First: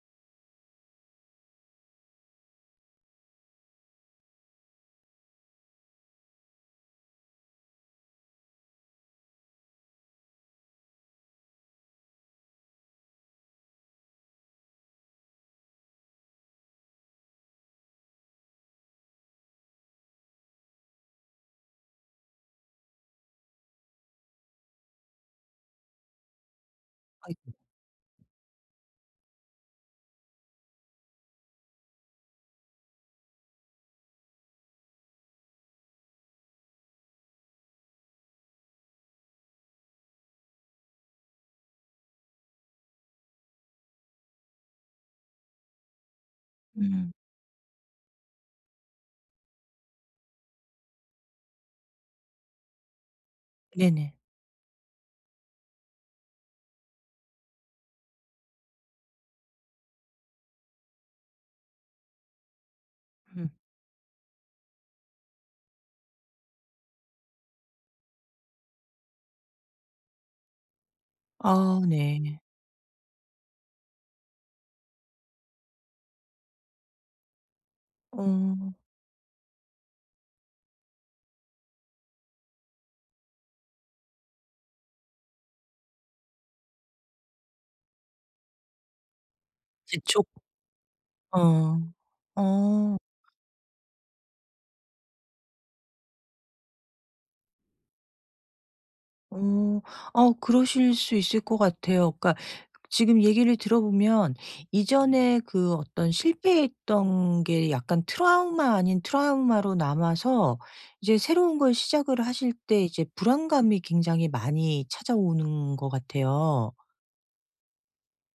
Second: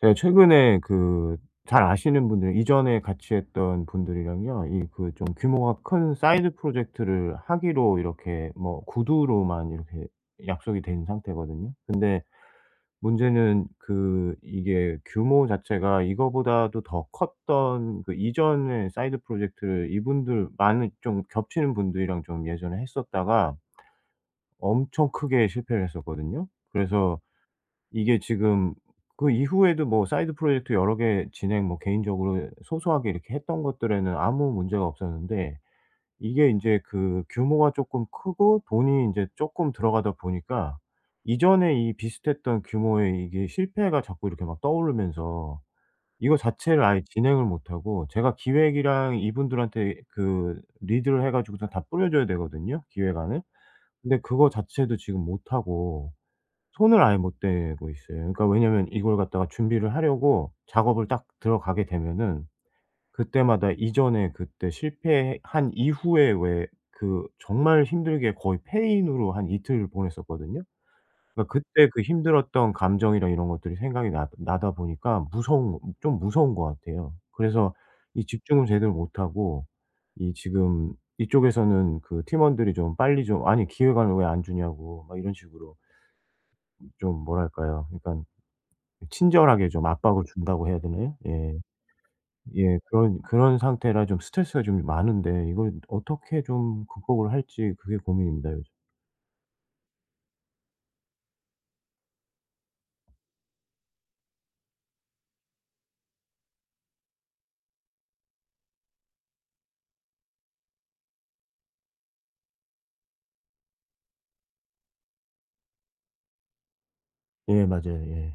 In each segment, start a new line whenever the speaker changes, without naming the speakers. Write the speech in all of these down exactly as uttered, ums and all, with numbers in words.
제가 최근에 그 잘 아시는 분들, 이전에 같이 했던 분들이랑요. 이 그 좀 규모가 큰 사이드 프로젝트를 하기로 이렇게 뭐 구두로만 이렇게 약속이 된 상태거든요. 근데 문제는 그 이게 규모 자체가 이거보다도 더 컸던 그 이전의 사이드 프로젝트를 이분들 많은 좀 겹치는 분들이랑 좀 예전에 했었다가 엄청 크게 실패를 했었거든요. 그래서 이게 지금 그 이후에도 뭐 사이드 프로젝트 여러 개 진행, 뭐 개인적으로 소소하게 이렇게 했던 것들에는 아무 문제가 없었는데, 이게 인제 그 규모가 쪼끔 크고 돈이 인제 쪼끔 들어가다 보니까 이전에 이 비슷했던 규모의 이게 실패가 자꾸 이렇게 막 떠오르면서 이거 자체를 아예
음.
진행을 못 하고, 제가 기획이랑 이분들한테 그 리드를 해 가지고서 다 뿌려줘야 되거든요, 기획안을.
네네.
근데 그거 자체도 지금 못 하고 손을 아예 못 대고 있어요. 그러니까 왜냐면 이걸 갖다가 준비를 하려고 작업을 딱 들어가게 되면은,
음.
그때마다 이전에 그때 실패한 이후에 왜 그 정말 힘들게 거의 폐인으로 한 이틀을 보냈었거든요. 그러니까
아
그때 그
네.
힘들었던 감정이나 이런 것들이 생각이 나 나다 보니까 무서운 거, 좀 무서운 것 같아요. 그래서 이
어.
집중을 제대로 못 하고, 이 지금 이쪽에서는 그 팀원들이 좀 빨리 좀 "아니 기획안을 왜 안 주냐."고 막 이런 식으로 좀, 뭐랄까요? 그러니까 친절하게 좀 압박을
재촉
준다고 해야 되나요? 예.
어.
예.
어.
그런 그런 상태라 좀 스트레스가 좀 많은데 이걸 어떻게 좀 극복을 할지, 그게 고민입니다, 요즘.
어. 어 그러실 수 있을 것 같아요. 그러니까 지금 얘기를 들어보면 이전에 그 어떤 실패했던 게 약간 트라우마 아닌 트라우마로 남아서 이제 새로운 걸 시작을 하실 때 이제 불안감이 굉장히 많이 찾아오는 것 같아요.
예, 맞아요. 예.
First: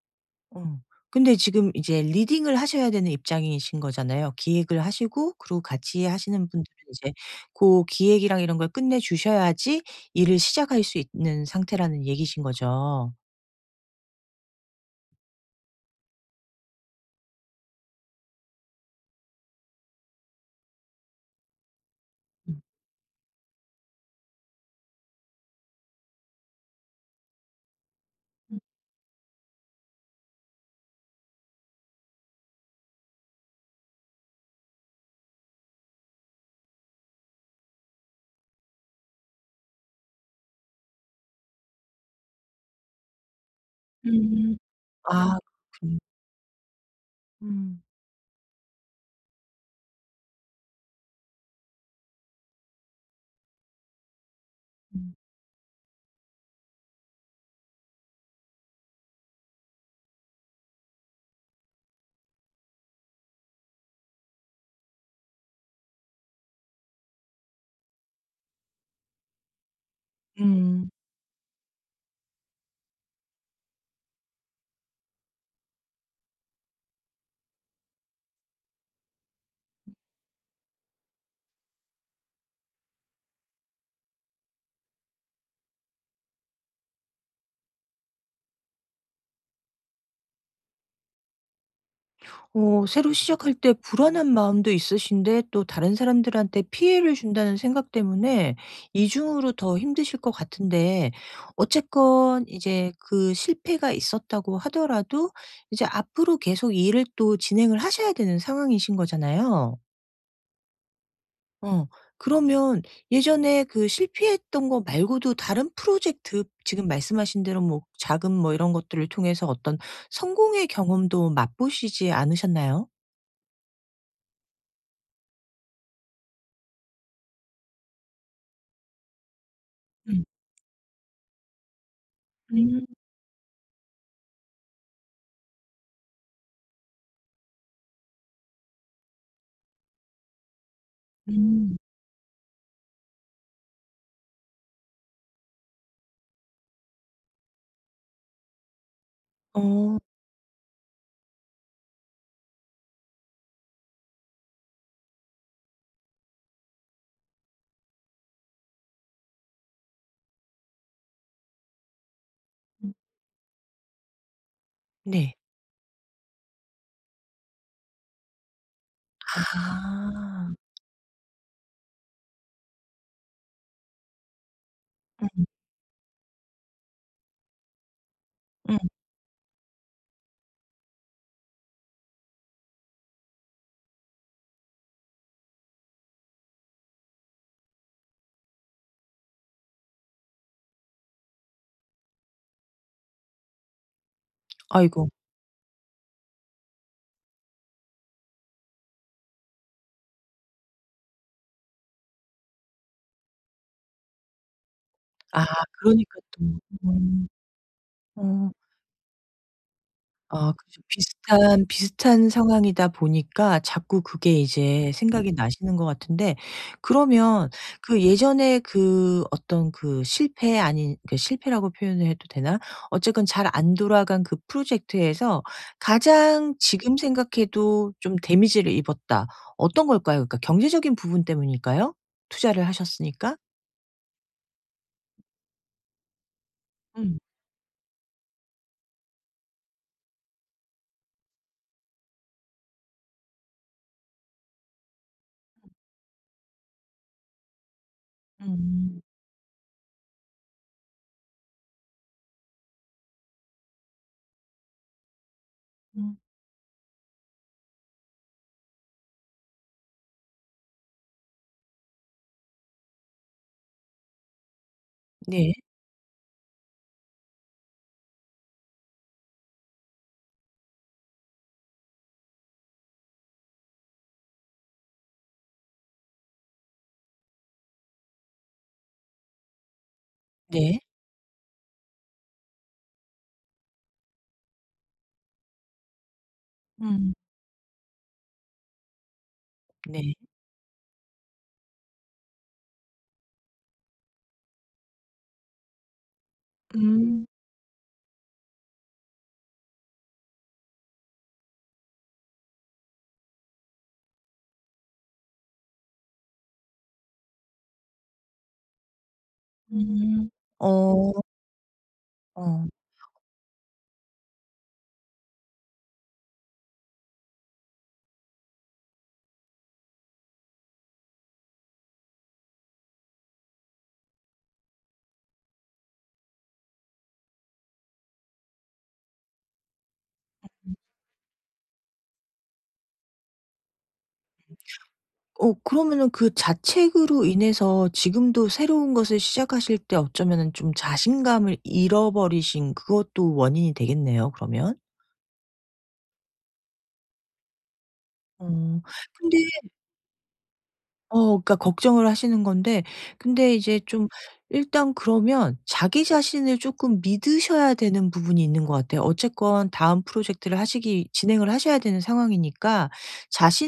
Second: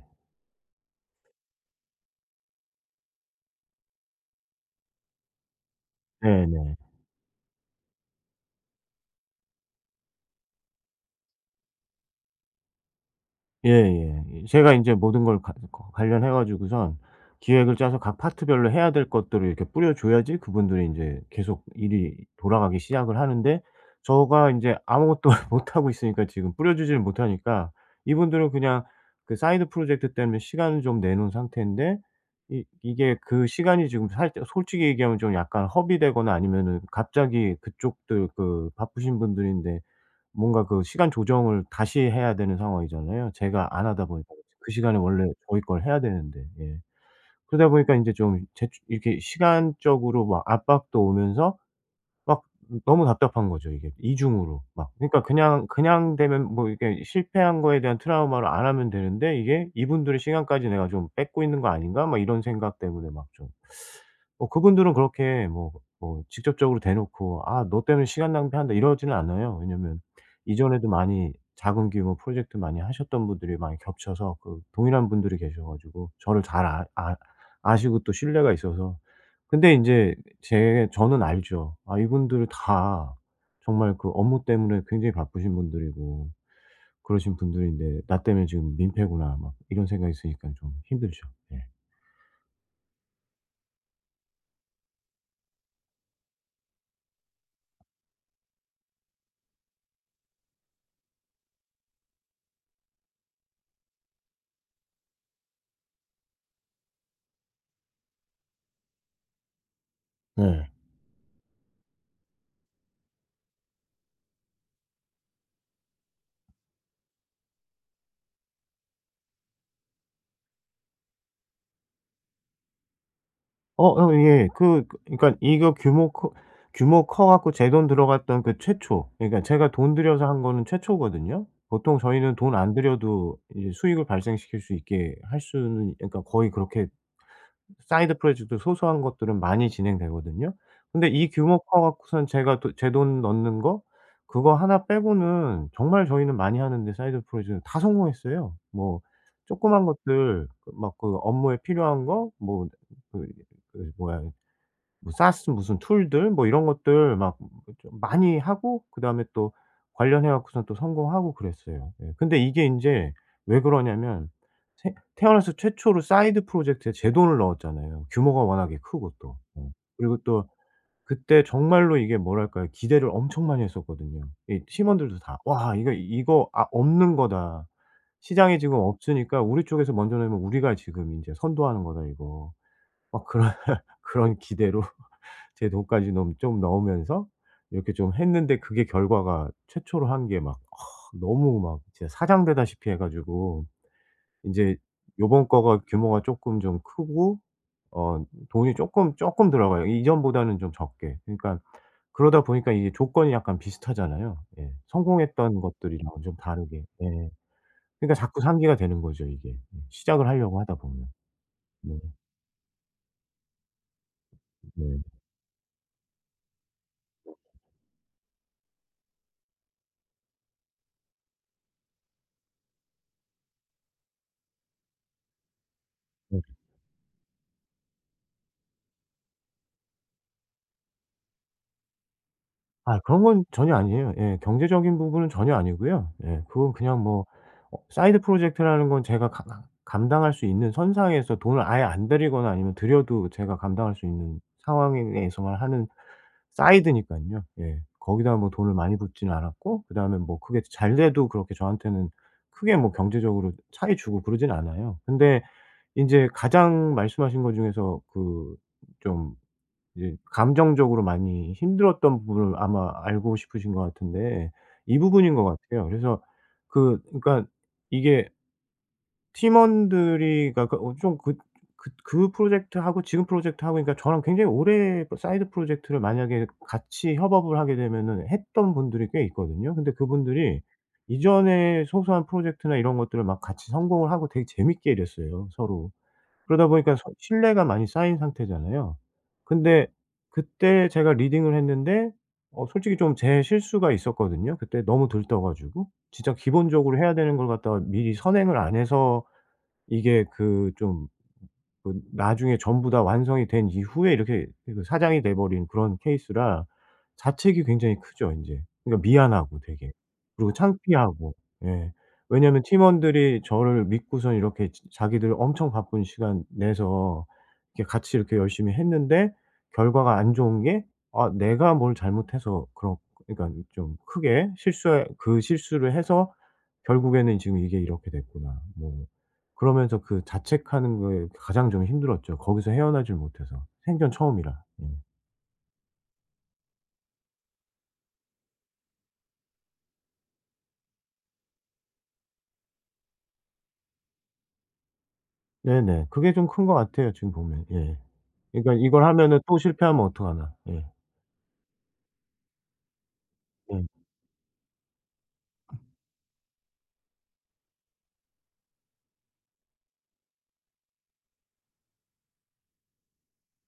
어. 근데 지금 이제 리딩을 하셔야 되는 입장이신 거잖아요. 기획을 하시고 그리고 같이 하시는 분들은
네네.
이제 그 기획이랑 이런 걸 끝내 주셔야지 일을 시작할 수 있는 상태라는 얘기신 거죠.
예예. 이 제가 인제 모든 걸 가 거 관련해 가지고선 기획을 짜서 각 파트별로 해야 될 것들을 이렇게 뿌려 줘야지 그분들이 인제 계속 일이
음.
돌아가기 시작을 하는데, 저가 인제 아무것도 못하고 있으니까, 지금 뿌려 주지를 못하니까 이분들은 그냥 그 사이드 프로젝트 때문에 시간을 좀 내 놓은 상태인데, 이 이게 그 시간이 지금 살짝, 솔직히 얘기하면 좀 약간 허비되거나 아니면은 갑자기 그쪽들 그 바쁘신 분들인데 뭔가 그 시간 조정을 다시 해야 되는 상황이잖아요. 제가 안 하다 보니까.
음.
그 시간에 원래
아
저희 걸 해야
그렇군요.
되는데. 예. 그러다
음.
보니까 인제 좀 제 이렇게 시간적으로 막 압박도 오면서, 막 너무 답답한 거죠 이게, 이중으로 막.
음.
그러니까 그냥, 그냥 되면 뭐 이게 실패한 거에 대한 트라우마를 안 하면 되는데, 이게 '이분들의 시간까지 내가 좀 뺏고 있는 거 아닌가?' 막 이런 생각 때문에 막 좀, 뭐 그분들은 그렇게 뭐 뭐 직접적으로 대놓고 "아 너 때문에 시간 낭비한다." 이러지는 않아요. 왜냐면 이전에도
음.
많이 작은 규모 프로젝트 많이 하셨던 분들이 많이 겹쳐서 그 동일한 분들이 계셔 가지고 저를 잘 아 아 아시고 또 신뢰가 있어서. 근데 인제 제 저는 알죠. 아 이분들 다 정말 그 업무 때문에 굉장히 바쁘신 분들이고 그러신 분들인데 '나 때문에 지금 민폐구나.' 막 이런 생각이 있으니까 좀 힘들죠. 예.
어 새로 시작할 때 불안한 마음도 있으신데 또 다른 사람들한테 피해를 준다는 생각 때문에 이중으로 더 힘드실 것 같은데 어쨌건 이제 그 실패가 있었다고 하더라도 이제 앞으로 계속 일을 또 진행을 하셔야 되는 상황이신 거잖아요.
네.
어. 그러면 예전에 그 실패했던 거 말고도 다른 프로젝트 지금 말씀하신 대로 뭐 자금 뭐 이런 것들을 통해서 어떤 성공의 경험도 맛보시지 않으셨나요?
어 어 예. 그 그 그러니까 이거 규모 커 규모 커 갖고 제 돈 들어갔던 그 최초, 그러니까 제가 돈
음.
들여서 한 거는 최초거든요. 보통 저희는 돈 안
음.
들여도 이제 수익을 발생시킬 수 있게 할 수는, 그러니까 거의 그렇게 사이드 프로젝트 소소한 것들은 많이 진행되거든요. 근데 이 규모
음.
커 갖고선 제가 또 제 돈 넣는 거, 그거 하나 빼고는 정말 저희는 많이 하는데 사이드 프로젝트는 다 성공했어요. 뭐 조그만
어.
것들, 그 막 그 업무에 필요한 거, 뭐 그 그 뭐야, 뭐 사스 무슨 툴들, 뭐 이런 것들 막 좀 많이 하고 그다음에 또 관련해 갖고선 또 성공하고 그랬어요. 예. 근데 이게 인제 왜 그러냐면, 태
네.
태어나서 최초로 사이드 프로젝트에 제 돈을 넣었잖아요. 규모가 워낙에 크고 또. 예. 그리고 또
아.
그때 정말로 이게, 뭐랄까요. 기대를 엄청 많이 했었거든요. 이 팀원들도
음.
다. "와 이거 이거 아 없는 거다. 시장에 지금
음.
없으니까 우리 쪽에서 먼저 내면 우리가 지금 인제 선도하는 거다 이거." 막 그런 그런 기대로 제 돈까지 좀 좀 넣으면서 이렇게 좀 했는데, 그게 결과가 최초로 한 게막 아 너무 막 진짜 사장되다시피 해 가지고 이제,
아이고.
요번 거가 규모가 조금 좀 크고 어 돈이 조금 조금 들어가요, 이전보다는 좀 적게. 그러니까 그러다 보니까 이게 조건이 약간 비슷하잖아요. 예.
아
성공했던 것들이랑
그러니까
좀
또.
다르게.
어.
예. 그러니까 자꾸
어.
상기가 되는 거죠 이게. 음 시작을
아
하려고 하다
그죠.
보면.
비슷한,
네.
비슷한 상황이다 보니까 자꾸 그게 이제
네.
생각이 나시는 것 같은데 그러면 그 예전에 그 어떤 그 실패 아닌 그 실패라고 표현을 해도 되나? 어쨌건 잘 안 돌아간 그 프로젝트에서
네.
가장 지금 생각해도 좀 데미지를 입었다. 어떤 걸까요? 그러니까 경제적인 부분 때문일까요? 투자를
아 그런
하셨으니까?
건 전혀 아니에요. 예. 경제적인 부분은 전혀 아니고요. 예. 그건 그냥
음.
뭐 어 사이드 프로젝트라는 건 제가 가 감당할 수 있는 선상에서 돈을 아예 안 드리거나 아니면 드려도 제가 감당할 수 있는 상황에서만 하는 사이드니까요. 예. 거기다 뭐 돈을 많이
음.
붓지는 않았고 그다음에 뭐 그게 잘 돼도 그렇게 저한테는 크게 뭐 경제적으로 차이 주고 그러진 않아요. 근데 이
음.
제 가장 말씀하신 것 중에서 그좀 이제 감정적으로 많이 힘들었던 부분을 아마 알고 싶으신 것 같은데, 이 부분인 것
네.
같아요. 그래서 그 그러니까 이게 팀원들이, 그러니까 그 어 좀 그 그 그 프로젝트하고 지금 프로젝트하고, 그러니까 저랑 굉장히 오래 사이드 프로젝트를 만약에 같이 협업을 하게 되면은 했던 분들이 꽤 있거든요. 근데 그분들이
네.
이전에 소소한 프로젝트나 이런 것들을 막 같이 성공을 하고 되게 재밌게 일했어요, 서로. 그러다 보니까 서
음.
신뢰가 많이 쌓인 상태잖아요. 근데
네.
그때 제가 리딩을 했는데 어 솔직히 좀 제 실수가 있었거든요. 그때 너무 들떠 가지고. 진짜 기본적으로 해야
음.
되는 걸 갖다가 미리 선행을 안 해서 이게 그좀 그 나중에 전부 다 완성이 된 이후에 이렇게 그 사장이 돼 버린 그런 케이스라 자책이 굉장히 크죠 인제. 그러니까 미안하고 되게.
음.
그리고
어.
창피하고. 예. 왜냐하면
어.
팀원들이 저를 믿고선 이렇게 지 자기들 엄청 바쁜 시간 내서 이렇게 같이 이렇게 열심히 했는데 결과가 안 좋은 게, 아 내가 뭘 잘못해서 그런, 그러니까 좀 크게 실수해 그 실수를 해서 결국에는 지금 이게 이렇게 됐구나. 뭐 그러면서 그 자책하는 거에 가장 좀 힘들었죠. 거기서 헤어나질 못해서. 생전 처음이라. 예.
어 그러면은 그 자책으로 인해서 지금도 새로운 것을 시작하실 때 어쩌면은 좀 자신감을 잃어버리신 그것도 원인이 되겠네요, 그러면.
네네. 그게 좀 큰 것 같아요 지금 보면. 예. 그러니까
어.
이걸
근데
하면은 또 실패하면 어떡하나. 예.
어 그러니까 걱정을 하시는 건데 근데 이제
예.
좀 일단 그러면 자기 자신을 쪼끔 믿으셔야 되는 부분이 있는 것 같아요. 어쨌건 다음 프로젝트를 하시기 진행을 하셔야 되는 상황이니까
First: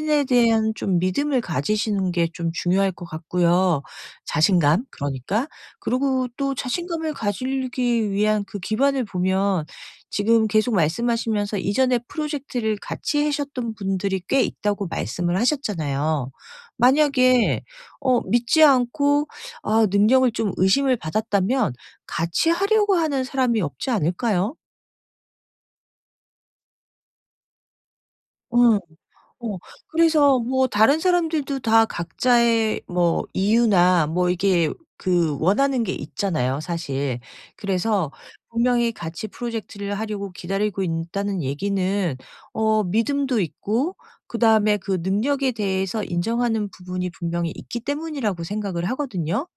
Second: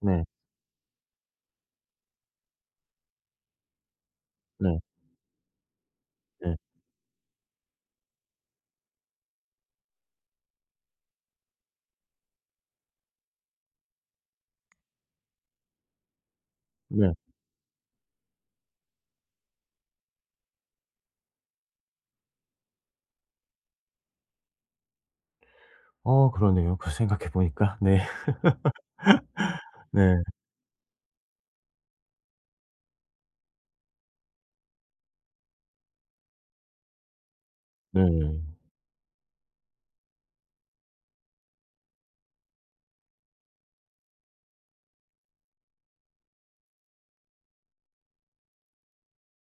네.
대한 좀 믿음을 가지시는 게 좀 중요할 것 같고요.
네.
자신감 그러니까. 그리고 또
네.
자신감을 가지기 위한 그 기반을 보면 지금 계속 말씀하시면서 이전에 프로젝트를 같이 하셨던 분들이 꽤 있다고 말씀을 하셨잖아요.
네.
만약에 어 믿지 않고 아 능력을 좀 의심을 받았다면 같이 하려고 하는 사람이 없지 않을까요?
어 그러네요. 그 생각해 보니까. 네.
예. 어
네.
그래서 뭐 다른 사람들도 다 각자의 뭐 이유나 뭐 이게 그 원하는 게 있잖아요, 사실. 그래서
네.
분명히 같이 프로젝트를 하려고 기다리고 있다는 얘기는 어 믿음도 있고 그다음에 그 능력에 대해서 인정하는 부분이 분명히 있기 때문이라고 생각을 하거든요.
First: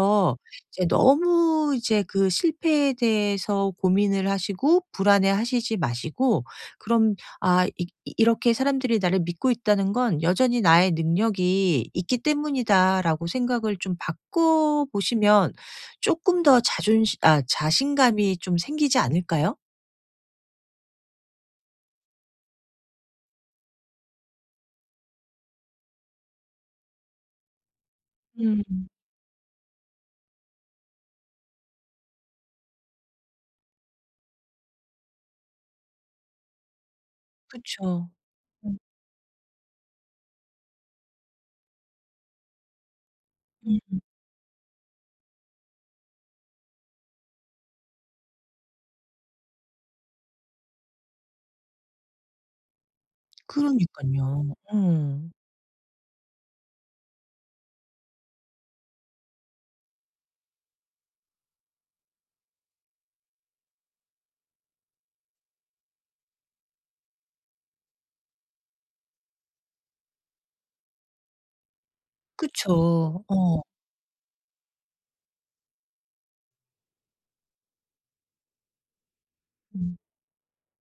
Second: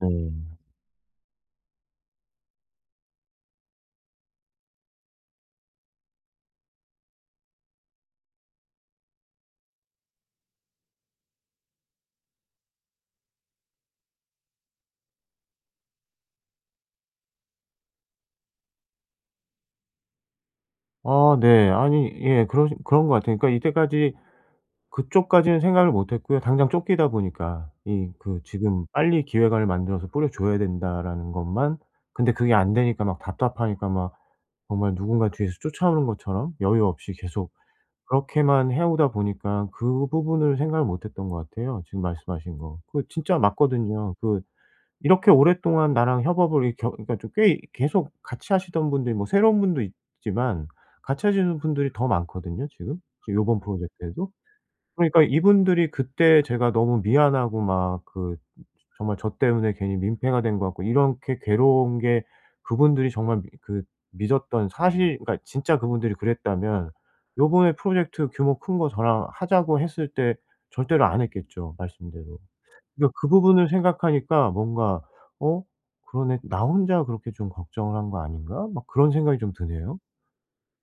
네.
이제 너무 이제 그 실패에 대해서 고민을 하시고 불안해하시지 마시고 그런 '아 이 이- 이렇게 사람들이 나를 믿고 있다는 건 여전히 나의 능력이 있기 때문이다.'라고 생각을 좀 바꿔 보시면 조금 더 자존심 아 자신감이 좀 생기지 않을까요?
아 네. 아니 예 그러 그런 것 같아요. 그러니까 이때까지 그쪽까지는 생각을 못 했고요. 당장 쫓기다 보니까 이 그
음.
지금 '빨리 기획안을 만들어서 뿌려 줘야 된다.'라는 것만. 근데 그게 안 되니까 막 답답하니까 막 정말 누군가 뒤에서 쫓아오는 것처럼 여유 없이 계속
그쵸.
그렇게만
음
해오다 보니까 그 부분을 생각을 못 했던 것 같아요, 지금 말씀하신 거. 그 진짜 맞거든요. 그 이렇게 오랫동안 나랑 협업을 이 겨 그러니까 좀 꽤 계속 같이 하시던 분들이 뭐 새로운 분도 있지만 같이 하시는 분들이 더 많거든요, 지금. 지금
그
요번
러니까요
프로젝트에도. 그러니까
음,
이분들이 그때 제가 너무 미안하고 막 그 정말 저 때문에 괜히 민폐가 된 것 같고 이렇게 괴로운 게, 그분들이 정말 미 그 믿었던 사실, 그러니까 진짜 그분들이 그랬다면 요번에 프로젝트 규모 큰 거 저랑 하자고 했을 때 절대로 안 했겠죠, 말씀대로. 그러니까
그쵸.
그
어.
부분을 생각하니까 뭔가, '어 그러네. 나 혼자 그렇게 좀 걱정을 한 거 아닌가?' 막 그런 생각이 좀 드네요.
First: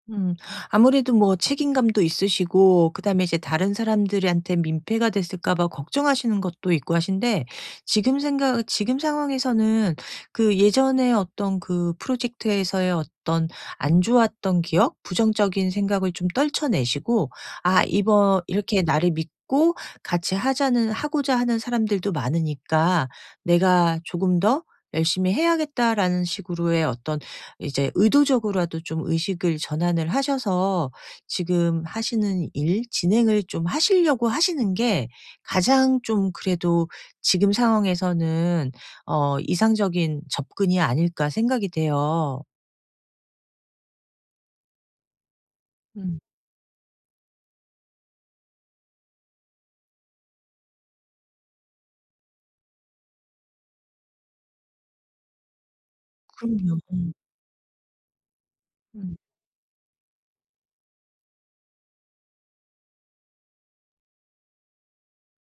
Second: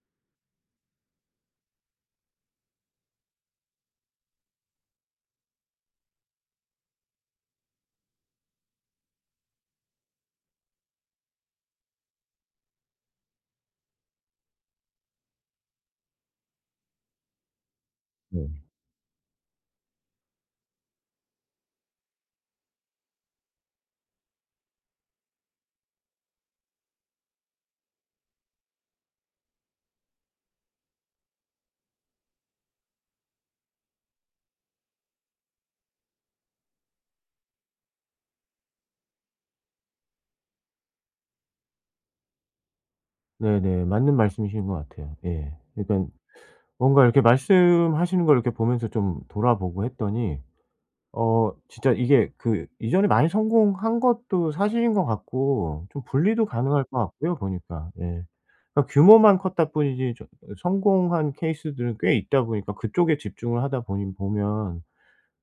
음. 아무래도 뭐 책임감도 있으시고 그다음에 이제 다른 사람들한테 민폐가 됐을까 봐 걱정하시는 것도 있고 하신데 지금 생각 지금 상황에서는 그 예전에 어떤 그 프로젝트에서의 어떤 안 좋았던 기억, 부정적인 생각을 좀 떨쳐내시고 '아 이번
네.
이렇게 나를 믿고 같이 하자는 하고자 하는 사람들도 많으니까 내가 조금 더 열심히 해야겠다.'라는 식으로의 어떤 이제 의도적으로라도 좀 의식을 전환을 하셔서 지금 하시는 일 진행을 좀 하시려고 하시는 게 가장 좀 그래도 지금 상황에서는 어 이상적인 접근이 아닐까 생각이 돼요.
네네. 맞는 말씀이신 것 같아요. 예. 그러니까
음.
뭔가 이렇게 말씀하시는 걸 이렇게 보면서 좀 돌아보고 했더니 어 진짜 이게 그 이전에 많이 성공한 것도 사실인 것 같고 좀 분리도
그럼요.
가능할 것 같고요 보니까. 예. 그러니까
음.
규모만 컸다 뿐이지 저 성공한 케이스들은 꽤 있다 보니까 그쪽에 집중을 하다 보니 보면,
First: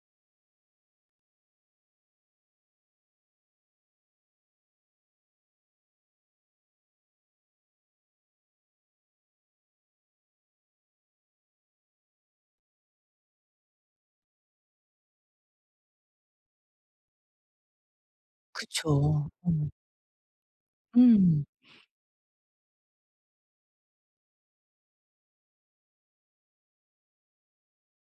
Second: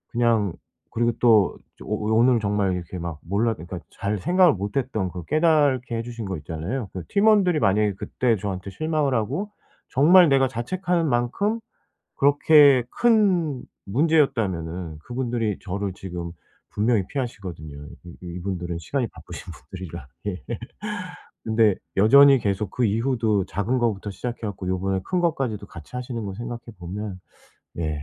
그냥, 그리고 또 오 오늘 정말 이렇게 막 몰라, 그러니까 잘 생각을 못 했던 그 깨닫게 해 주신 거 있잖아요. 그 팀원들이 만약에 그때 저한테 실망을 하고 정말 내가 자책하는 만큼 그렇게 큰 문제였다면은 그분들이 저를 지금 분명히 피하시거든요. 이 이 이분들은 시간이
그쵸.
바쁘신
음.
분들이라. 예.
음.
근데 여전히 계속 그 이후도 작은 거부터 시작해 갖고 요번에 큰 것까지도 같이 하시는 거 생각해 보면, 예.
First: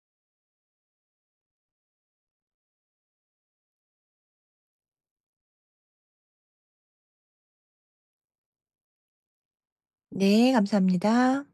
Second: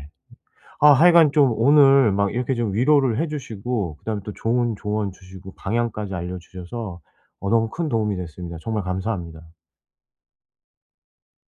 아 하여간 좀 오늘 막 이렇게 좀 위로를 해 주시고 그다음에 또 좋은 조언 주시고 방향까지 알려 주셔서 어 너무 큰 도움이 됐습니다. 정말 감사합니다.
네 감사합니다.